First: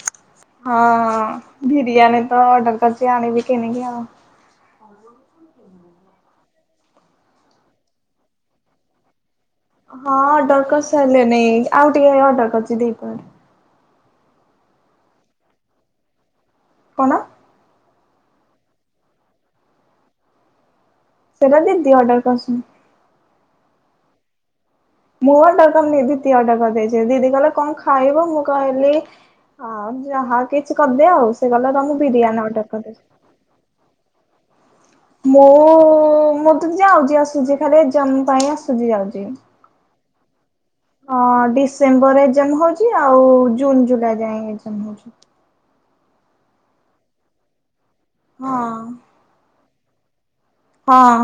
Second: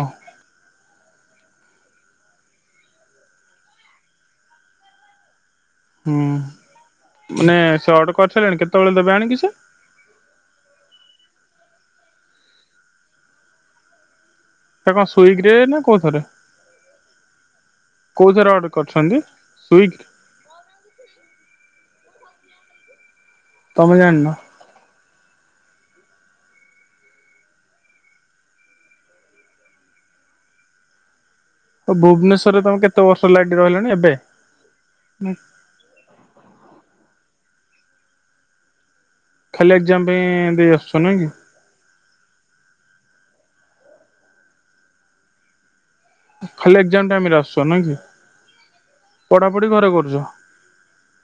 ଓ ହଁ ବିରିୟାନୀ ତ ଅର୍ଡର କରଛି ଆଣିବି କିଣିକି ଆଉ। [unintelligible] ହୁଁ ମାନେ ସେ ଅର୍ଡର କରିସାରିଲାଣି କେତେବେଳେ ଦେବେ ଆଣିକି ସେ? ହଁ ଅର୍ଡର କରିସାଇଲେ ନେଇ ଆଉ ଟିକେ ଅର୍ଡର କରିଚି ଦ୍ୱିପହରେ। ଏଟା କଣ ସୁଇଗ୍ରେ ନା କଉଥରେ? କଣ? କୋଉଁଥିରେ ଅର୍ଡ଼ର କରିଛନ୍ତି? ସ୍ଵିଗ୍ ସେଟା ଦିଦି ଅର୍ଡ଼ର କରିସନି। ତମେ ଜାଣିନ? ମୁଁ ଆଡର କରିନି ଦିଦି ଆଡର କରିଦେଇଛି ଦିଦି କହିଲା କଣ ଖାଇବ ମୁଁ କହିଲି ଆ ଯାହା କିଛି କରିଦିଅ ଆଉ ସେ କହିଲା ରହ ମୁ ବିରିୟାନୀ ଅର୍ଡର କରିଦଊଛି। [unintelligible] ରହିଲେଣି ଏବେ। ମୋ ମୁଁ ତ ଯାଉଛି ଆସୁଛି ଖାଲି ଏକ୍ସାମ୍ ପାଇଁ ଆସୁଛି ଯାଉଛି। ଖାଲି ଏକ୍ଜାମ ପାଇଁ ଦେଇ ଆସୁଚ। ହଁ ଡିସେମ୍ବରରେ ଏକ୍ଜାମ ହଉଛି ଆଉ ଜୁନ, ଜୁଲାଇ ଯାଏ ଏକ୍ଜାମ ହଉଛି। ଖାଲି ଏକ୍ଜାମ ଟାଇମରେ ଆସୁଛ ନା କି? ହଁ। ପଢାପଢି ଘରେ କରୁଚ। ହଁ।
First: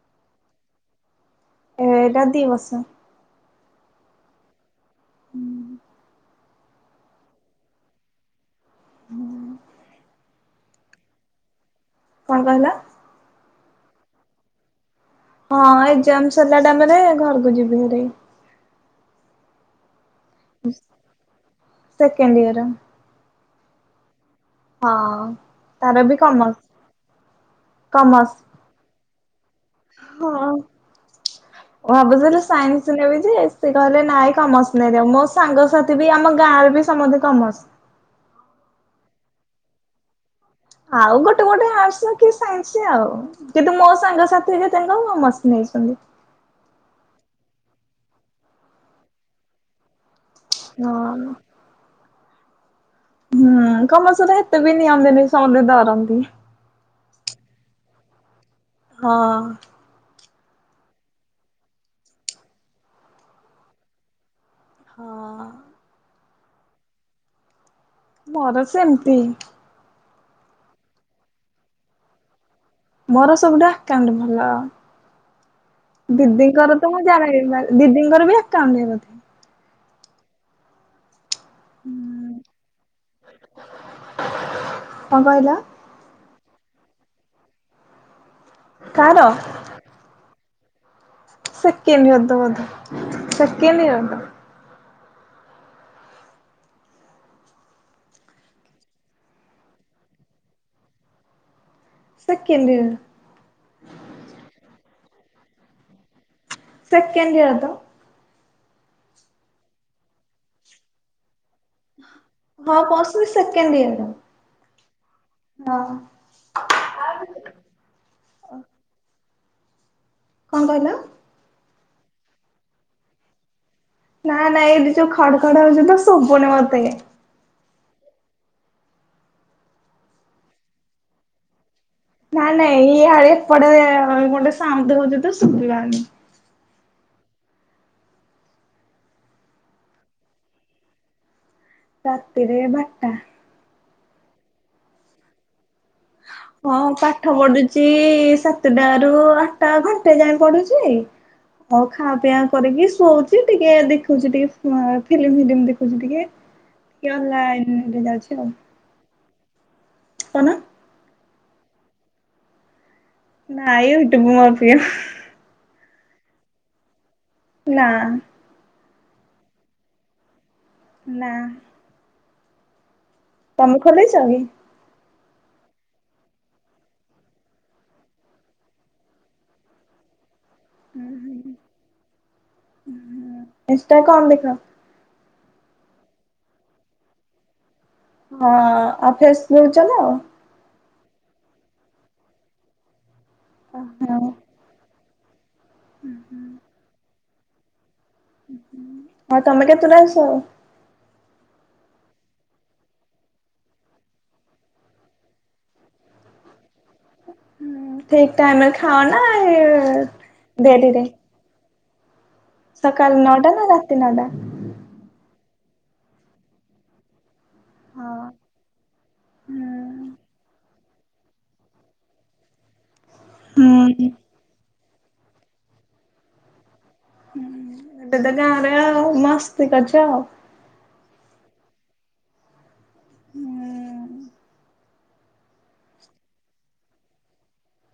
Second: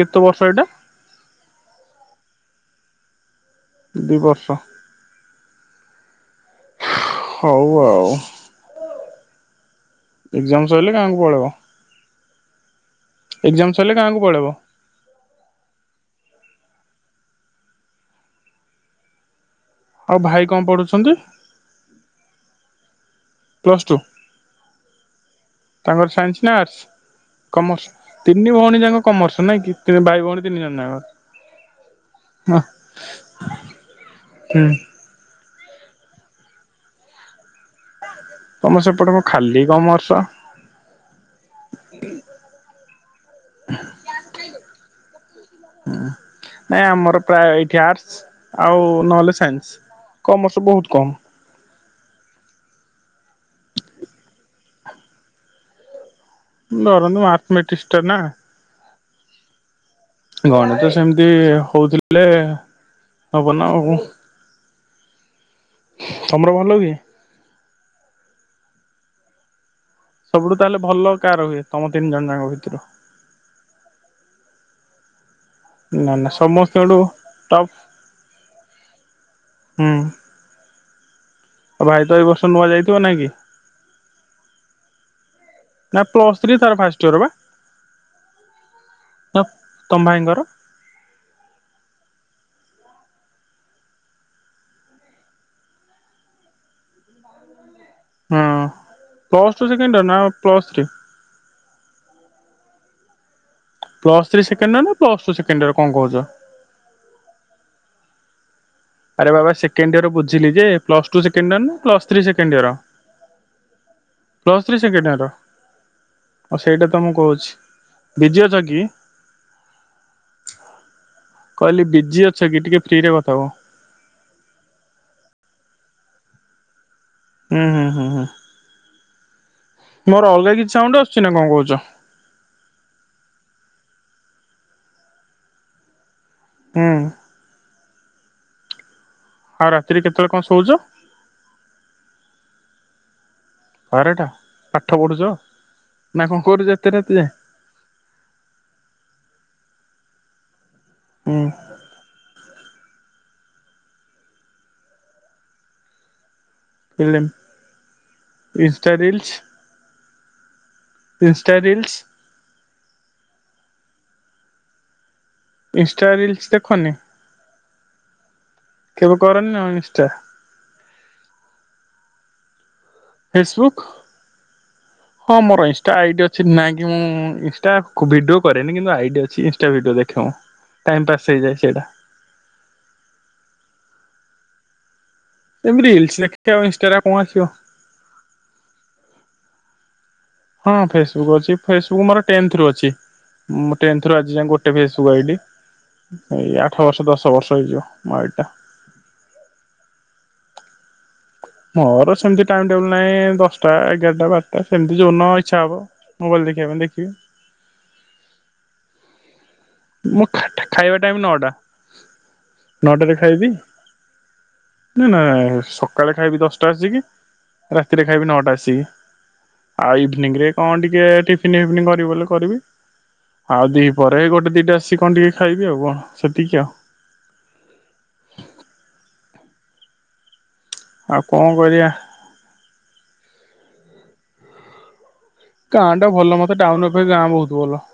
କେତେ ବର୍ଷ ଏଇଟା? ଏଇଟା ଦି ବର୍ଷ। ଦି ବର୍ଷ। ହୁଁ। ହଉ ଆଉ। ହୁଁ। ଏକ୍ଜାମ ସରିଲେ ଗାଆଁ କୁ ପଳେଇବ? କଣ କହିଲ? ଏକ୍ଜାମ ସରିଲେ ଗାଆଁ କୁ ପଳେଇବ। ହଁ ଏକଜାମ୍ ସରିଲା ଟାଇମ୍ ରେ ଘରକୁ ଯିବି ଭାରି। ଆଉ ଭାଇ କଣ ପଢୁଛନ୍ତି? Second year. Plus two. ହଁ ତାର ତାଙ୍କର ବି ସାଇନ୍ସ ନା କମର୍ସ ଆର୍ଟସ କମର୍ସ ତିନି ଭଉଣୀ ଯାଙ୍କ କମର୍ସ ନାଇଁ କିି ଭାଇ ଭଉଣୀ ତିନି ଜଣ ନାକ। ମୁଁ ଭାବୁଥିଲି ସାଇନ୍ସ ନେବି ଯେ ସେ କହିଲେ ନାଇଁ ହୁଁ କମର୍ସ ନେ଼ଇ ଜା ସ ସାଙ୍ଗସାଥି ବି ଆମ ଗାଁରେ ବି ସମସ୍ତେ କମର୍ସ। ତମ ସେପଟେ କଣ ଖାଲି କମର୍ସ। ଆଉ ଗୋଟେ ଗୋଟେ ଆର୍ଟସ କି ସାଇନ୍ସ ଆଉ। କିନ୍ତୁ ମୋ ସାଙ୍ଗସାଥି ଜେ ତାଙ୍କ କମର୍ସ ନେଇଛନ୍ତି। ନାଇଁ ଆମର ପ୍ରାୟ ଏଇଠି ଆର୍ଟସ୍ ଆଉ ନ ହେଲେ ସାଇନ୍ସ କମର୍ସ ବହୁତ କମ୍। ହଁ। ହୁଁ କମର୍ସ ଟା ହେତେ ବି ନିଅନ୍ତିନି ସମସ୍ତେ ଡରନ୍ତି। ଡରନ୍ତି ମାର୍ଥମେଟିଷ୍ଟ ଟା ନା। ହଁ। ଗଣିତ ସେମିତି ହୋଉଥିଲେ ହବ ନା ଆଉ। ହଁ। ତମର ଭଲ ହୁଏ? ମୋର ସେମିତି। ସବୁଠୁ ତାହେଲେ ଭଲ କାର ହୁଏ ତମ ତିନି ଜଣ ଯାଙ୍କ ଭିତରୁ? ମୋର ସବୁଠୁ ଆକାଉଣ୍ଟ ଭଲ। ନା ନା ଦିଦିଙ୍କର ତ ସମସ୍ତଙ୍କଠୁ ମୁଁ ଜାଣିନି ଟପ୍ ଦିଦିଙ୍କର ବି ଆକାଉଣ୍ଟ ଟା ବୋଧେ। ହୁଁ। ଆଉ ଭାଇ ତ ଏ ବର୍ଷ ନୂଆ ଯାଇଥିବ ନାଇଁ କି? କଣ କହିଲ ନା ପ୍ଲସ୍ ଥ୍ରୀ ତାର ଫାଷ୍ଟ ଇୟର ବା କାର ନା ତମ ଭାଇ ଙ୍କର। ସେକେଣ୍ଡ ୟିଅର ତ ବୋଧେ ସେକେଣ୍ଡ ୟିଅର। [unintelligible] ହଁ ପ୍ଲସ୍ ଟୁ ସେକେଣ୍ଡ ୟିଅର ନା plus three? Second year. Plus three second year ନା ପ୍ଲସ୍ ଟୁ ସେକେଣ୍ଡୟିଅର କଣ କହୁଛ? ସେକେଣ୍ଡୟିଅର ତ। ଆରେ ବାବା ସେକଣ୍ଡୟିଅର ବୁଝିଲି ଯେ ପ୍ଲସ୍ ଟୁ ସେକେଣ୍ଡ ୟିଅର ନା ପ୍ଲସ୍ ଥ୍ରୀ ହଁ ପ୍ଲସ୍‌ଥ୍ରୀ ସେକେଣ୍ଡୟିଅର। Plus three second year. ହଁ। ଆଉ ସେଇଟା ତ ମୁଁ କହୁଛି ବିଜି ଅଛ କି? କଣ କହିଲ? କହିଲି ବିଜି ଅଛ କି ଟିକେ ଫ୍ରି ରେ କଥା ହୁଅ। ନା ନାଇଁ ଏଇଠି ଯୋଉ ଖାଡୁ ଖାଡୁ ହଉଛି ତ ଶୁବୁନି ମତେ। ହୁଁ ହୁଁ ହୁଁ ହୁଁ। ମୋର ଅଲଗା କିଛି ସାଉଣ୍ଡ୍ ଆସୁଛି ନା କଣ କହୁଛ? ନାଇଁ ନାଇଁ ଇଆଡେ ଏପଟେ ଗୋଟେ ଶାଉଣ୍ଡ୍ ହଉଚି ତ ଶୁଭିଲାନି। ହୁଁ। ଆଉ ରାତିରେ କେତଳେ କଣ ଶୋଉଚ? ରାତିିରେ ବାରଟା। ବାରଟା ପାଠ ପଢୁଛ ନା କଣ କରୁଛ ଏତେ ରାତି ଯାଏଁ? ଚି ସାତଟାରୁ ଆଟା ଘଣ୍ଟେ ଯାଏଁ ପଢୁଚି ହୁଁ। ହଉ ଖାଆ ପିଆ କରିକି ଶୋଉଛି ଟିକେ ଦେଖୁଛି ଟିକେ ଫିଲ୍ମ ଫିଲ୍ମ ଦେଖୁଛି ଟିକେ। [unintelligible] ଟିକିଏ ଅନଲାଇନରେ ଯାଉଛି ଆଉ। ଇଣ୍ଟା ରିଲ୍ସ୍? କଣ? Insta reels. ନାଇଁ ୟୁଟ୍ୟୁବ ମୋ ପ୍ରିୟ। Insta reels ଦେଖନି? ନାଁ। କେବେ କରନି ନା ଇନ୍ସଷ୍ଟା? ନାଁ। ଫେସବୁକ୍? ଖୋଲିଛ କି? ହଁ ମୋର ଇନଷ୍ଟା ଆଇଡ଼ି ଅଛି ନାଇଁକି ମୁଁ ଇନଷ୍ଟା ଭିଡ଼ିଓ କରେନି କିନ୍ତୁ ଆଇଡ଼ି ଅଛି ଇନଷ୍ଟା ଭିଡ଼ିଓ ଦେ ଖେ ଟାଇମ୍ ପାସ୍ ହେଇଯାଏ ସେଇଟା। ହୁଁ ଇନ୍ସଷ୍ଟା କଣ ଦେଖ? ଏମିତି ରିଲସ୍ ଦେଖିକି ଆଉ ଇନଷ୍ଟାରେ ଆଉ କଣ ଆସିବ? ହଁ ଆଉ ଫେସବୁକ୍ ଚଲାଅ? ହଁ ଫେସବୁକ୍ ଅଛି ଫେସବୁକ୍ ମୋର ଟେନ୍ଥରୁ ଅଛି ମୁ ଟେନ୍ଥରୁ ଓହୋ ଆଜି ଯାଏ ଗୋଟେ ଫେସ ଫେସ ବୁକ୍ ଆଇଡି ଏଇ ଆଠ ବର୍ଷ ଦଶ ବର୍ଷ ହେଇଯିବ ମୋ ଆଇଡି। ହଁ ତମେ କେତୁଟାରେ ସୁଅ? ମୋର ସେମିତି ଟାଇମ୍ ଟେବୁଲ ନାଇଁ ଦଶଟା ଏଗାରଟା ବାରଟା ସେମିତି ଯଉଇନ ଇଚ୍ଛା ହବ। ମୋବାଇଲ ଦେଖିବା ପାଇଁ ଦେଖିବି। ଠିକ୍ ଟାଇମ୍ ରେ ଖାଅ ନା ଇଏ ମୁଁ ଖା ଖାଇବା ଟାଇମ୍ ନଅଟା ସକାଳ ନଅଟାରେ ଖାଇବି ନଅଟା ନା ରାତି ନଅଟା? ନାଏ ସକାଳେ ଖାଇବି ଦଶଟାସିକି ରାତିରେ ହଁ ଖାଇବି ନଅଟା ଏସିକି ଆଉ ଇଭିନିଂ ରେ କଣ ଟିକେ ଟିପ ଟିଫିନ୍ ଫିପିନ୍ କରିବି ବୋଲେ କରିବି ଆଉ ଦିହି ହୁଁ। ପହରେ ଗୋଟେ ଦିଟା ଆସିକି କଣ ଟିକେ ଖାଇବି ଆଉ କଣ ସେତିକି ଆଉ। ହୁଁ, ହୁଁ ଏବେ ତ ଗାଁରେ ଆଉ ମସ୍ତି କରଛ ଆଉ। ଆଉ କଣ କରିବା? ହୁଁ। ଗାଁ ଟା ଭଲ ମତେ ଟାଉନ ଅପେକ୍ଷା ଗାଁ ବହୁତ ଭଲ।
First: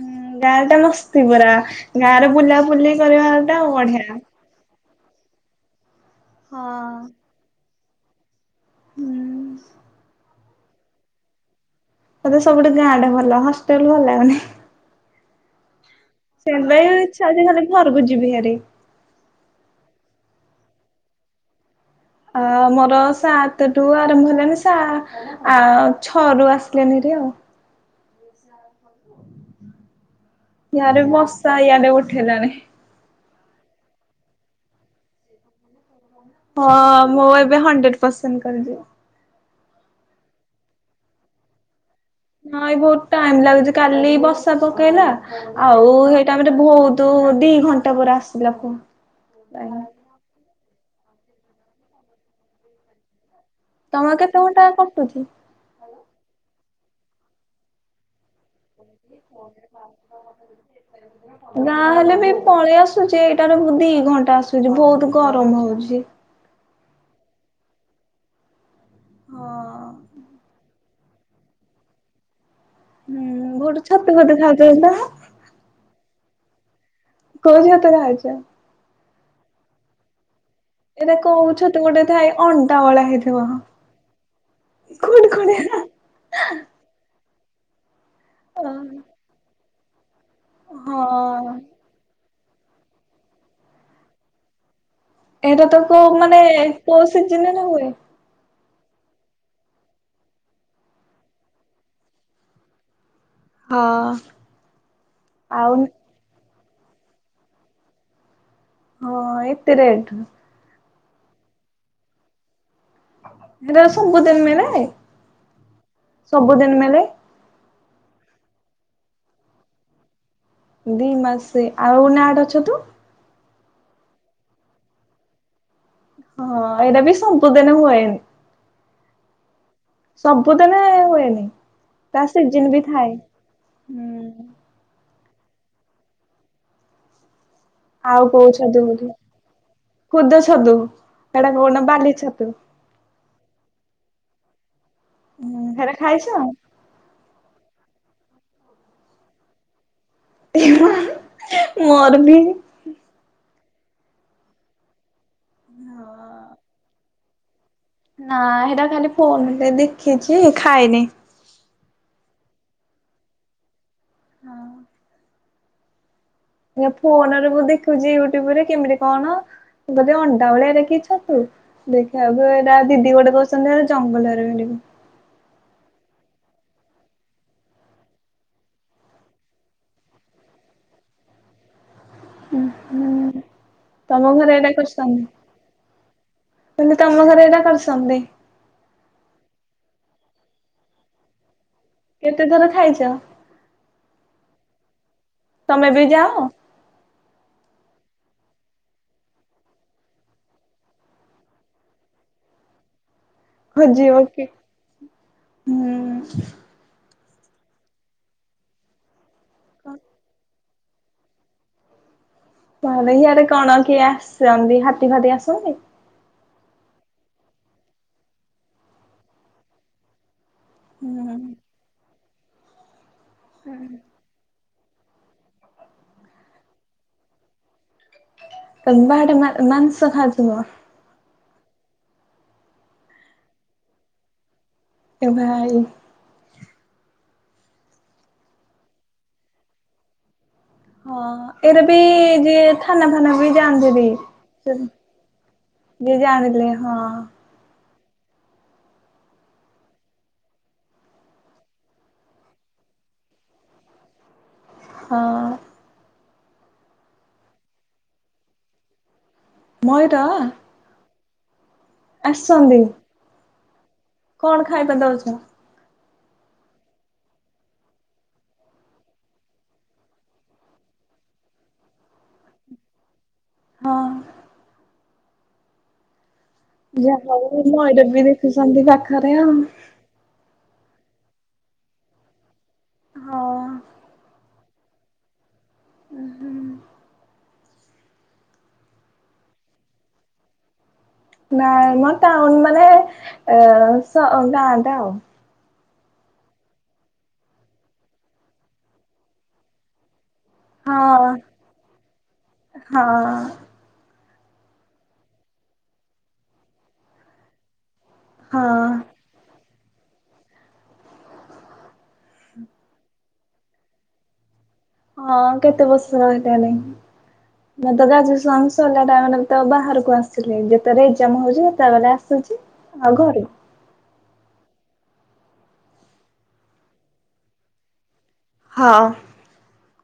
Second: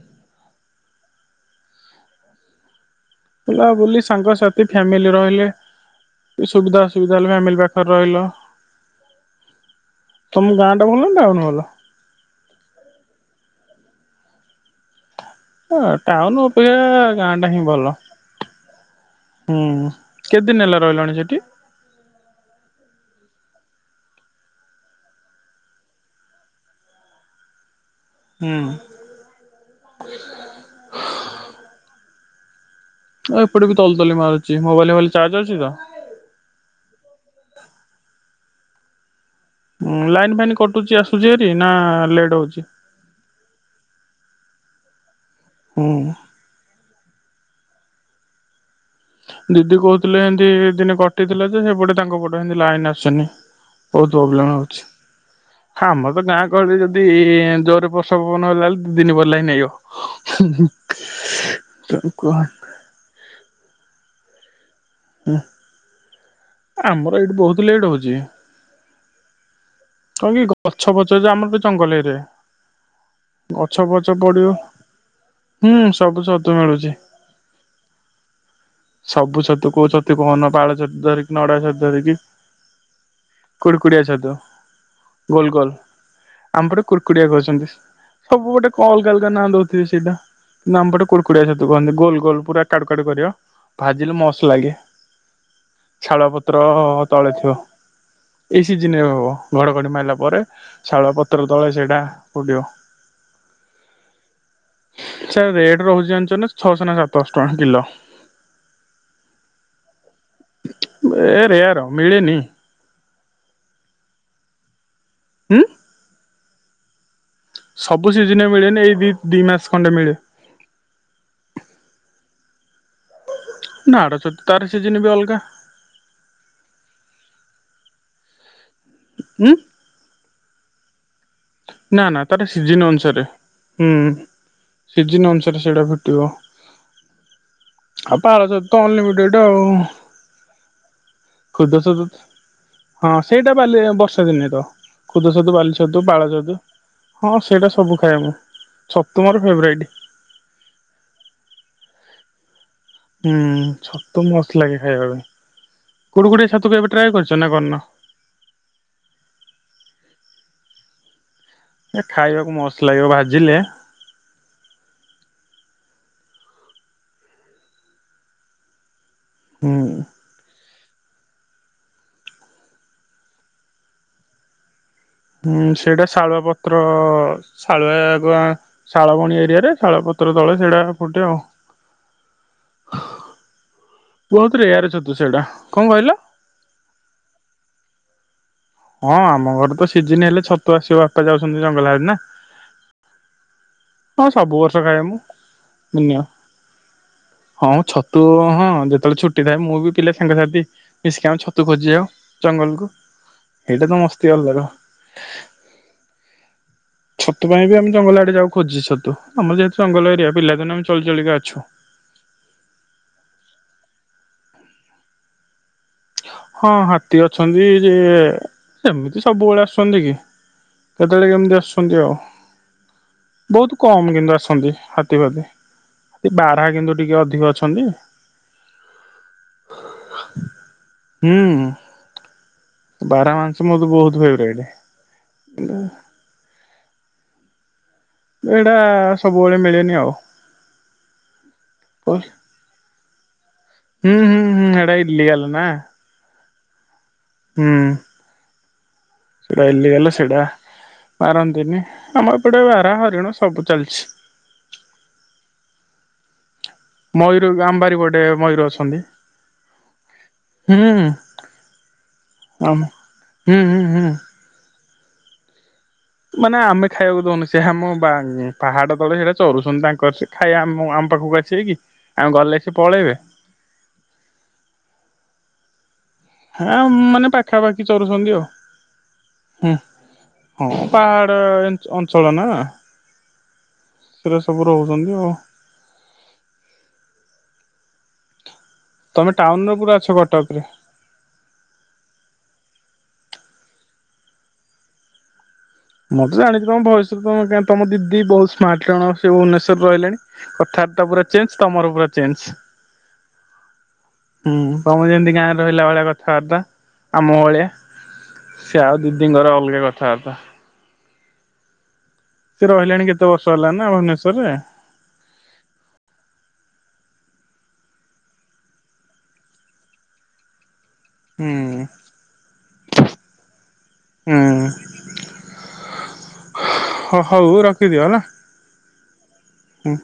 ହୁଁ ଗାଁ ଟା ମସ୍ତି ପୁରା ଗାଁରେ ବୁଲା ବୁଲି କରିବାଟା ବଢିଆ। ଏ ଫ୍ୟାମିଲି ରହିଲେ ହଁ ସୁବିଧା ଅସୁବିଧା ହେଲେ ଫାମିଲ ପାଖରେ ରହିଲ। ହୁଁ। ତମକୁ ଗାଁଟା ଭଲନାଁ ଟାଉନ ଭଲ? ମତେ ସବୁଠୁ ଗାଁଟା ଭଲ ହଷ୍ଟେଲ ଭଲଲଗୁନି। ଅ ଟାଉନ ସେଥିପାଇଁ ଅପକ୍ଷା ଇଚ୍ଛା ହଉଛି ଗାଁଟା ହିଁ ଖାଲି ଭଲ। ଘରକୁ ଯିବି ହାରି। ହୁଁ କେତେ ଦିନ ହେଲା ରହିଲଣି ସେଠି। ଆ ମୋର ସାତଠୁ ଆରମ୍ଭ ହେଲାଣିି ସା ଆ ଛଅ ରୁ ଆସିଲେନି ରେ ଆଉ। ହୁଁ। ୟାରେ ବସା ୟାଡେ ଉଠେଇଲାଣି। ହଁ ଏପଟେ ବି ତଲ ତଲି ମାରୁଚି ମୋବାଇଲ ଫୋବାଇଲ ଚାର୍ଜ ଅଛି ତ। ହଁ ମୁଁ ଏବେ ହଣ୍ଡ୍ରେଡ ପରସେଣ୍ଟ କରିିଦେ ଉଁ ଲାଇନ୍ ଫାଇନ୍ କଟୁଚି ଆସୁଚି ହାରି ନା ଲେ ନାଇ ଭୋଉ ଟାଇମ ଲାଗୁଛି କାଲି ବସା ପକେଇଲା ଆଉ ହୁଁ। ହେ [unintelligible] ବହୁତ ଦି ଘଣ୍ଟା ପରେ ଆସିଲା ପ ଦିଦି କହୁଥିଲେ ଏମତି ଦିନେ କଟିଥିଲା ଯେ ସେପଟେ ତାଙ୍କ ପଟ ଏମତି ଲାଇନ ଆସୁନି। ବହୁତ ତମର କେତେ ପ୍ରୋବ୍ଲେମ ଘଣ୍ଟା ହୋଉଚି କଟୁଛି? ଆମର ତ ଗାଁ ଗହଳି ଯଦି ଜୋର ବ ର୍ଷା ପବନ ହେଲା ହେଲେ ଦି ଦିନ ପରେ ନେଇବ [unintelligible] ଆସୁଚି ଏଇଟାର ମୁ ଦି ଘଣ୍ଟା ଆସୁଚି ବହୁତ ଗରମ ହଉଚି। ଆମର ଏଇଠି ବହୁତ ଲେଟ୍ ହଉଚି। ହଁ। କଣ କି ଗଛ ଫଛ ଯେ ଆମରେ ଜଙ୍ଗଲ ଏରେ ହୁଁ ଗୋଟେ ଗଛ ଛତୁ ପଛ ଫତୁ ପଡିବ ଖାଉଛ ତ ହୁଁ ସବୁ ସତୁ ମିଳୁଚି। କୋଉ ଛତୁ ଖାଉଚ୍ଚ। ସବୁ ଛତୁ କୋଉ ଛତୁ କୁହନ ପାଳ ଛତ ଏଇଟା କୋଉ ଛତୁ ଗୋଟେ ଥାଏ ଅଣ୍ଡା ବାଳା ହେଇଥିବ। କୁଡକୁଡିଆ ଛତୁ ଗୋଲ ଖୁଡିଆ ଗୋଲ ଆମପଟେ କୁର୍କୁଡିଆ କହୁଛନ୍ତି ସବୁ ଗୋଟେ କ ହଁ ଅଲଗା ଲ ଅଲଗା ନାଁ ଦୋଉଚି ସେଇଟା କିନ୍ତୁ ଆମ ପଟେ କୁର୍କୁ କୁଡ଼ିଆ ଛତୁ କହନ୍ତି ଗୋଲ ଗୋଲ ପୁରା କାଡୁ କାଡୁ କରିବ ଭାଜିଲେ ମଶ୍ ଲାଗେ। ଏଇଟା ତ କୋଉ ଶାଳୁଆ ମାନେ ପତ୍ର କୋଉ ତଳେ ଥିବ। ସିଜିନେରେ ହୁଏ। ଏଇ ସିଜିନେ ହବ ଘଡଘଡି ମାଇଲା ପରେ ଶାଳ ପତ୍ର ତଳେ ସେଇଟା ଫୁଟିବ। ହଁ [inaudible] ସେରା ଆଉ ରେଟ ରହୁଛି ଜାଣିଚ ନା ଛଅଶହ ନା ସାତଶ ଟଙ୍କା କିଲ। ହଁ ଏତେ ରେଟ୍। ବେ ରେୟାର ମିଳେନି। ଏରା ସବୁଦିନ ମିଳେ। ହୁଁ। ସବୁଦିନ ମିଳେ। ସବୁ ସିଜିନରେ ମିଳେନି ଏଇ ଦି ଦି ମାସ ଖଣ୍ଡେ ମିଳେ। ଦି ମାସ ଆଉ ନାଡ ଛତୁ। ନାଡଛତୁ ତାର ସିଜିନ ବି ଅଲଗା। ହଁ ଏଇଟା ବି ସମ୍ପୁ ଦିନ ହୁଏନି। ହୁଁ। ସବୁଦିନେ ହୁଏନି। ନା ନା ତା ତାର ସିଜିନ ବି ସିଜିନ୍ ଥାଏ ଅନୁସାରେ ହୁଁ ସିଜିନ୍ ଅନୁସାରେ ସେଇଟା ଫୁଟିବ। ଆଉ ପାଳ ଛତୁ ତ ଅନଲିମିଟେଡ ଆଉ ଖୁଦ ଛତୁ ହେଟା କହୁନ ଖୁଦ ଛତୁ ବାଲି ହଁ ସେଇଟା ବାଲି ବର୍ଷା ଦିନେ ତ କୁଦୁ ଛତୁ ବାଲି ହେରା ଛତୁ ଖାଇଛ? ପାଳ ଛତୁ ହଁ ସେଇଟା ସବୁ ଖାଏ ମୁଁ ଛତୁ ମୋର ଫେବରାଇଟ୍। ମୋର ବି ହୁଁ ଛତୁ ମସ୍ତ ଲାଗେ ଖାଇବା ପାଇଁ କୁଡୁ କୁଡେ଼ ଛତୁ କେବେ ଟ୍ରାଏ କରିଚ ନା କରୀନ। ନା ହେଟା ଖାଲି ଫୋନରେ ଦେଖିଛି ଖାଇନି। ଏ ଖାଇବାକୁ ମସ୍ତ ଲାଗିବ ଭାଜିଲେ। ହଁ। ଏ ଫୋନରେ ମୁଁ ଦେଖୁଚି ୟୁଟ୍ୟୁବରେ କେମିତି କଣ ହୁଁ। ବୋଧେ ଅଣ୍ଡା ଭଳିଆ ଦେଖିଛ। ହୋଉ ଦେଖିବା [unintelligible] ଆଗୁରୁ ଏଟା ଦିଦି ଗୋଟେ କୋହୁଚନ୍ତି ଯେ ଜଙ୍ଗଲରେ ମିବିିବ। ହୁଁ ସେଟା ଶାଳୁଆ ପତ୍ର ଶାଳୁଆ ବ ଶାଳବଣୀ ଏରିଆରେ ଶାଳପତ୍ର ତଳେ ସେଇଡା ଫୁଟେ ଆଉ। ତମ ଘରେ ବୋହୁତ ଏଇଟା ରେୟାର ଛତୁ ସେଉଡା। କଣ କହିଲ? କିନ୍ତୁ ତମ ଘରେ ଏଇଟା କରିଚନ୍ତି। ହଁ ଆମ ଘର ତ ସିଜିନ ହେଲେ ଛତୁ ଆସିବ ବାପା ଯାଉଚନ୍ତି ଜଙ୍ଗଲ ଆଡେ ନା। କେତେ ଥର ଖାଇଚ? ହଁ ସବୁ ବର୍ଷ ଖାଇ ମୁ ତମେ ବି ମିନ୍ୟ ଯାଅ ହଁ ଛତୁ ହଁ ଯେତେବେଳେ ଛୁଟି ଥାଏ। ମୁଁ ବି ପିଲା ସାଙ୍ଗସାଥି ମିଶିକି ଆମେ ଛତୁ ଖୋଜି ଜାଉ ଜଙ୍ଗଲ କୁ। ଖୋଜିିବ କି ହୁଁ। ଛତୁ ପାଇଁ ବି ଆମ ଜଙ୍ଗଲ ଆଡେ ଯାଉ ଖୋଜି ଛତୁ। ଆମର ଯେହେତୁ ଜଙ୍ଗଲ ଏରିଆ ପିଲାଦିନୁ ଆମେ ଚଳି ଚଳିକା ଅଛୁ। [unintelligible] ଇଆଡ କଣ କିଏ ଆସନ୍ତି ହାତୀ ଫାତି ଆସନ୍ତି? ହଁ ହାତୀ ଅଛନ୍ତି ଯେ ସେମିତି ସବୁବେଳେ ଆସନ୍ତି କି। କେତେବେଳେ ହୁଁ କେମିତି ଆସୁଚନ୍ତି ଆଉ ବୋହୁତ କମ୍ କିନ୍ତୁ ଆସନ୍ତି ହା ତୀ ଫାତୀ ବାରାହା କିନ୍ତୁ ଟିକେ ଅଧିକ ଅଛନ୍ତି। ବାରାହା ମା-ମାଂସ ଖାଉଥିବ। ହୁଁ ବାରହା ମାଂସ ମୋତେ ବୋହୁତ ଫେବରାଇଟ୍। ଏ ଭାଇ। ଏଇଡା ସବୁବେଳେ ମିଳେନି ଆଉ। ହଁ ଏଇରା ବି ହୁଁ ଯି ଥାନା ଫାନା ବି ଜାଆନ୍ତିନି। ହୁଁ ହୁଁ ହେଡା ଇଲିଗାଲ୍ ନା। ଯିଏ ଜାଣିଲି ହଁ। ହୁଁ। ସେଟା ଇଲିଗାଲ୍ ସେଟା ମାରନ୍ତିନି। ଆମ ଏପଟେ ବାରାହା ହରିଣ ସବୁ ଚାଲିଚି। ହଁ। ମୟୂର ଆମ ବାରି ପଟେ ମୟୂର ଅଛନ୍ତି। ମୟୁର ହୁଁ। ଆମ ଆସନ୍ତି। ହୁଁ ହୁଁ ହୁଁ। କଣ ଖାଇବା ଦୋଉଚ? ମାନେ ଆମେ ଖାଇବାକୁ ଦୋଉନୁ ସେ ଆମଃ ପାହାଡ ତଳେ ସେରା ଚରୁୁଚନ୍ତି ତାଙ୍କର ସେ ଖାଇବା ଆମ ଆମ ପାଖକୁ ଆସିବେ କିି ଆମେ ଗଲେ ସେ ପଳେଇବେ। ହଁ। ହଁ ମାନେ ଯାହା ହଉ ପାଖାପାଖି ମୟୂର ବି ଚରୁଚନ୍ତି ଆଉ ଦେଖୁଛନ୍ତି ପାଖରେ ଆଉ। ହୁଁ। ହଁ ପାହାଡ ଅ-ଅଞ୍ଚଳ ନା। ହଁ। ସେ ସବୁ ରହୁଚନ୍ତି ଆଉ। ହୁଁ ହୁଁ। ତମେ ଟାଉନ୍ ରେ ପୁରା ଅଛ କଟକରେ। ନାଇଁ ମଁ ଟାଉନ୍ ମାନେ ଏ ସ‌ଅ ଗାଁଟା ଆଉ। ମୁଁ ତ ଜାଣିଛି ତମ ଭଏସରୁ ତମ ଦିଦି ବହୁତ ସ୍ମାର୍ଟ ଜଣ ସେ ଭୁବନେଶ୍ୱରରେ ରହିଲେଣି। କଥାବାର୍ତ୍ତା ପୁରା ହଁ ଚେଞ୍ଜ ତମର ପୁରା ଚେଞ୍ଜ। ହଁ ହୁଁ ତମର ଯେମତି ଗାଁରେ ରହିଲା ଭଳିଆ କଥାବାର୍ତ୍ତା ଆମ ଭଳିଆ। ସେ ହଁ। ଆଉ ଦିଦିଙ୍କର ଅଲଗା କଥାବାର୍ତ୍ତା। ସେ ରହିଲେଣି କେତେ ବର୍ଷ ହେଲା ନା ଭୁବନେଶ୍ୱରରେ। ହଁ କେତେ ବର୍ଷ ରହିଲାନାହି। ମୁଁ ତ ଗ୍ରାଜୁଏସନ ସରିଲା ଟାଇମ୍ ରେ ତ ବାହାରକୁ ଆସିଲେ ଯେତେ ରେଜ୍। ତମ ହୁଁ ହଉଛି ରୂପା ବାଲା ଆସୁଛି ଆଉ ଘରକୁ। ହୁଁ ହ ହଉ ରଖିଦିଅ ହେଲା। ହଁ ଉଁ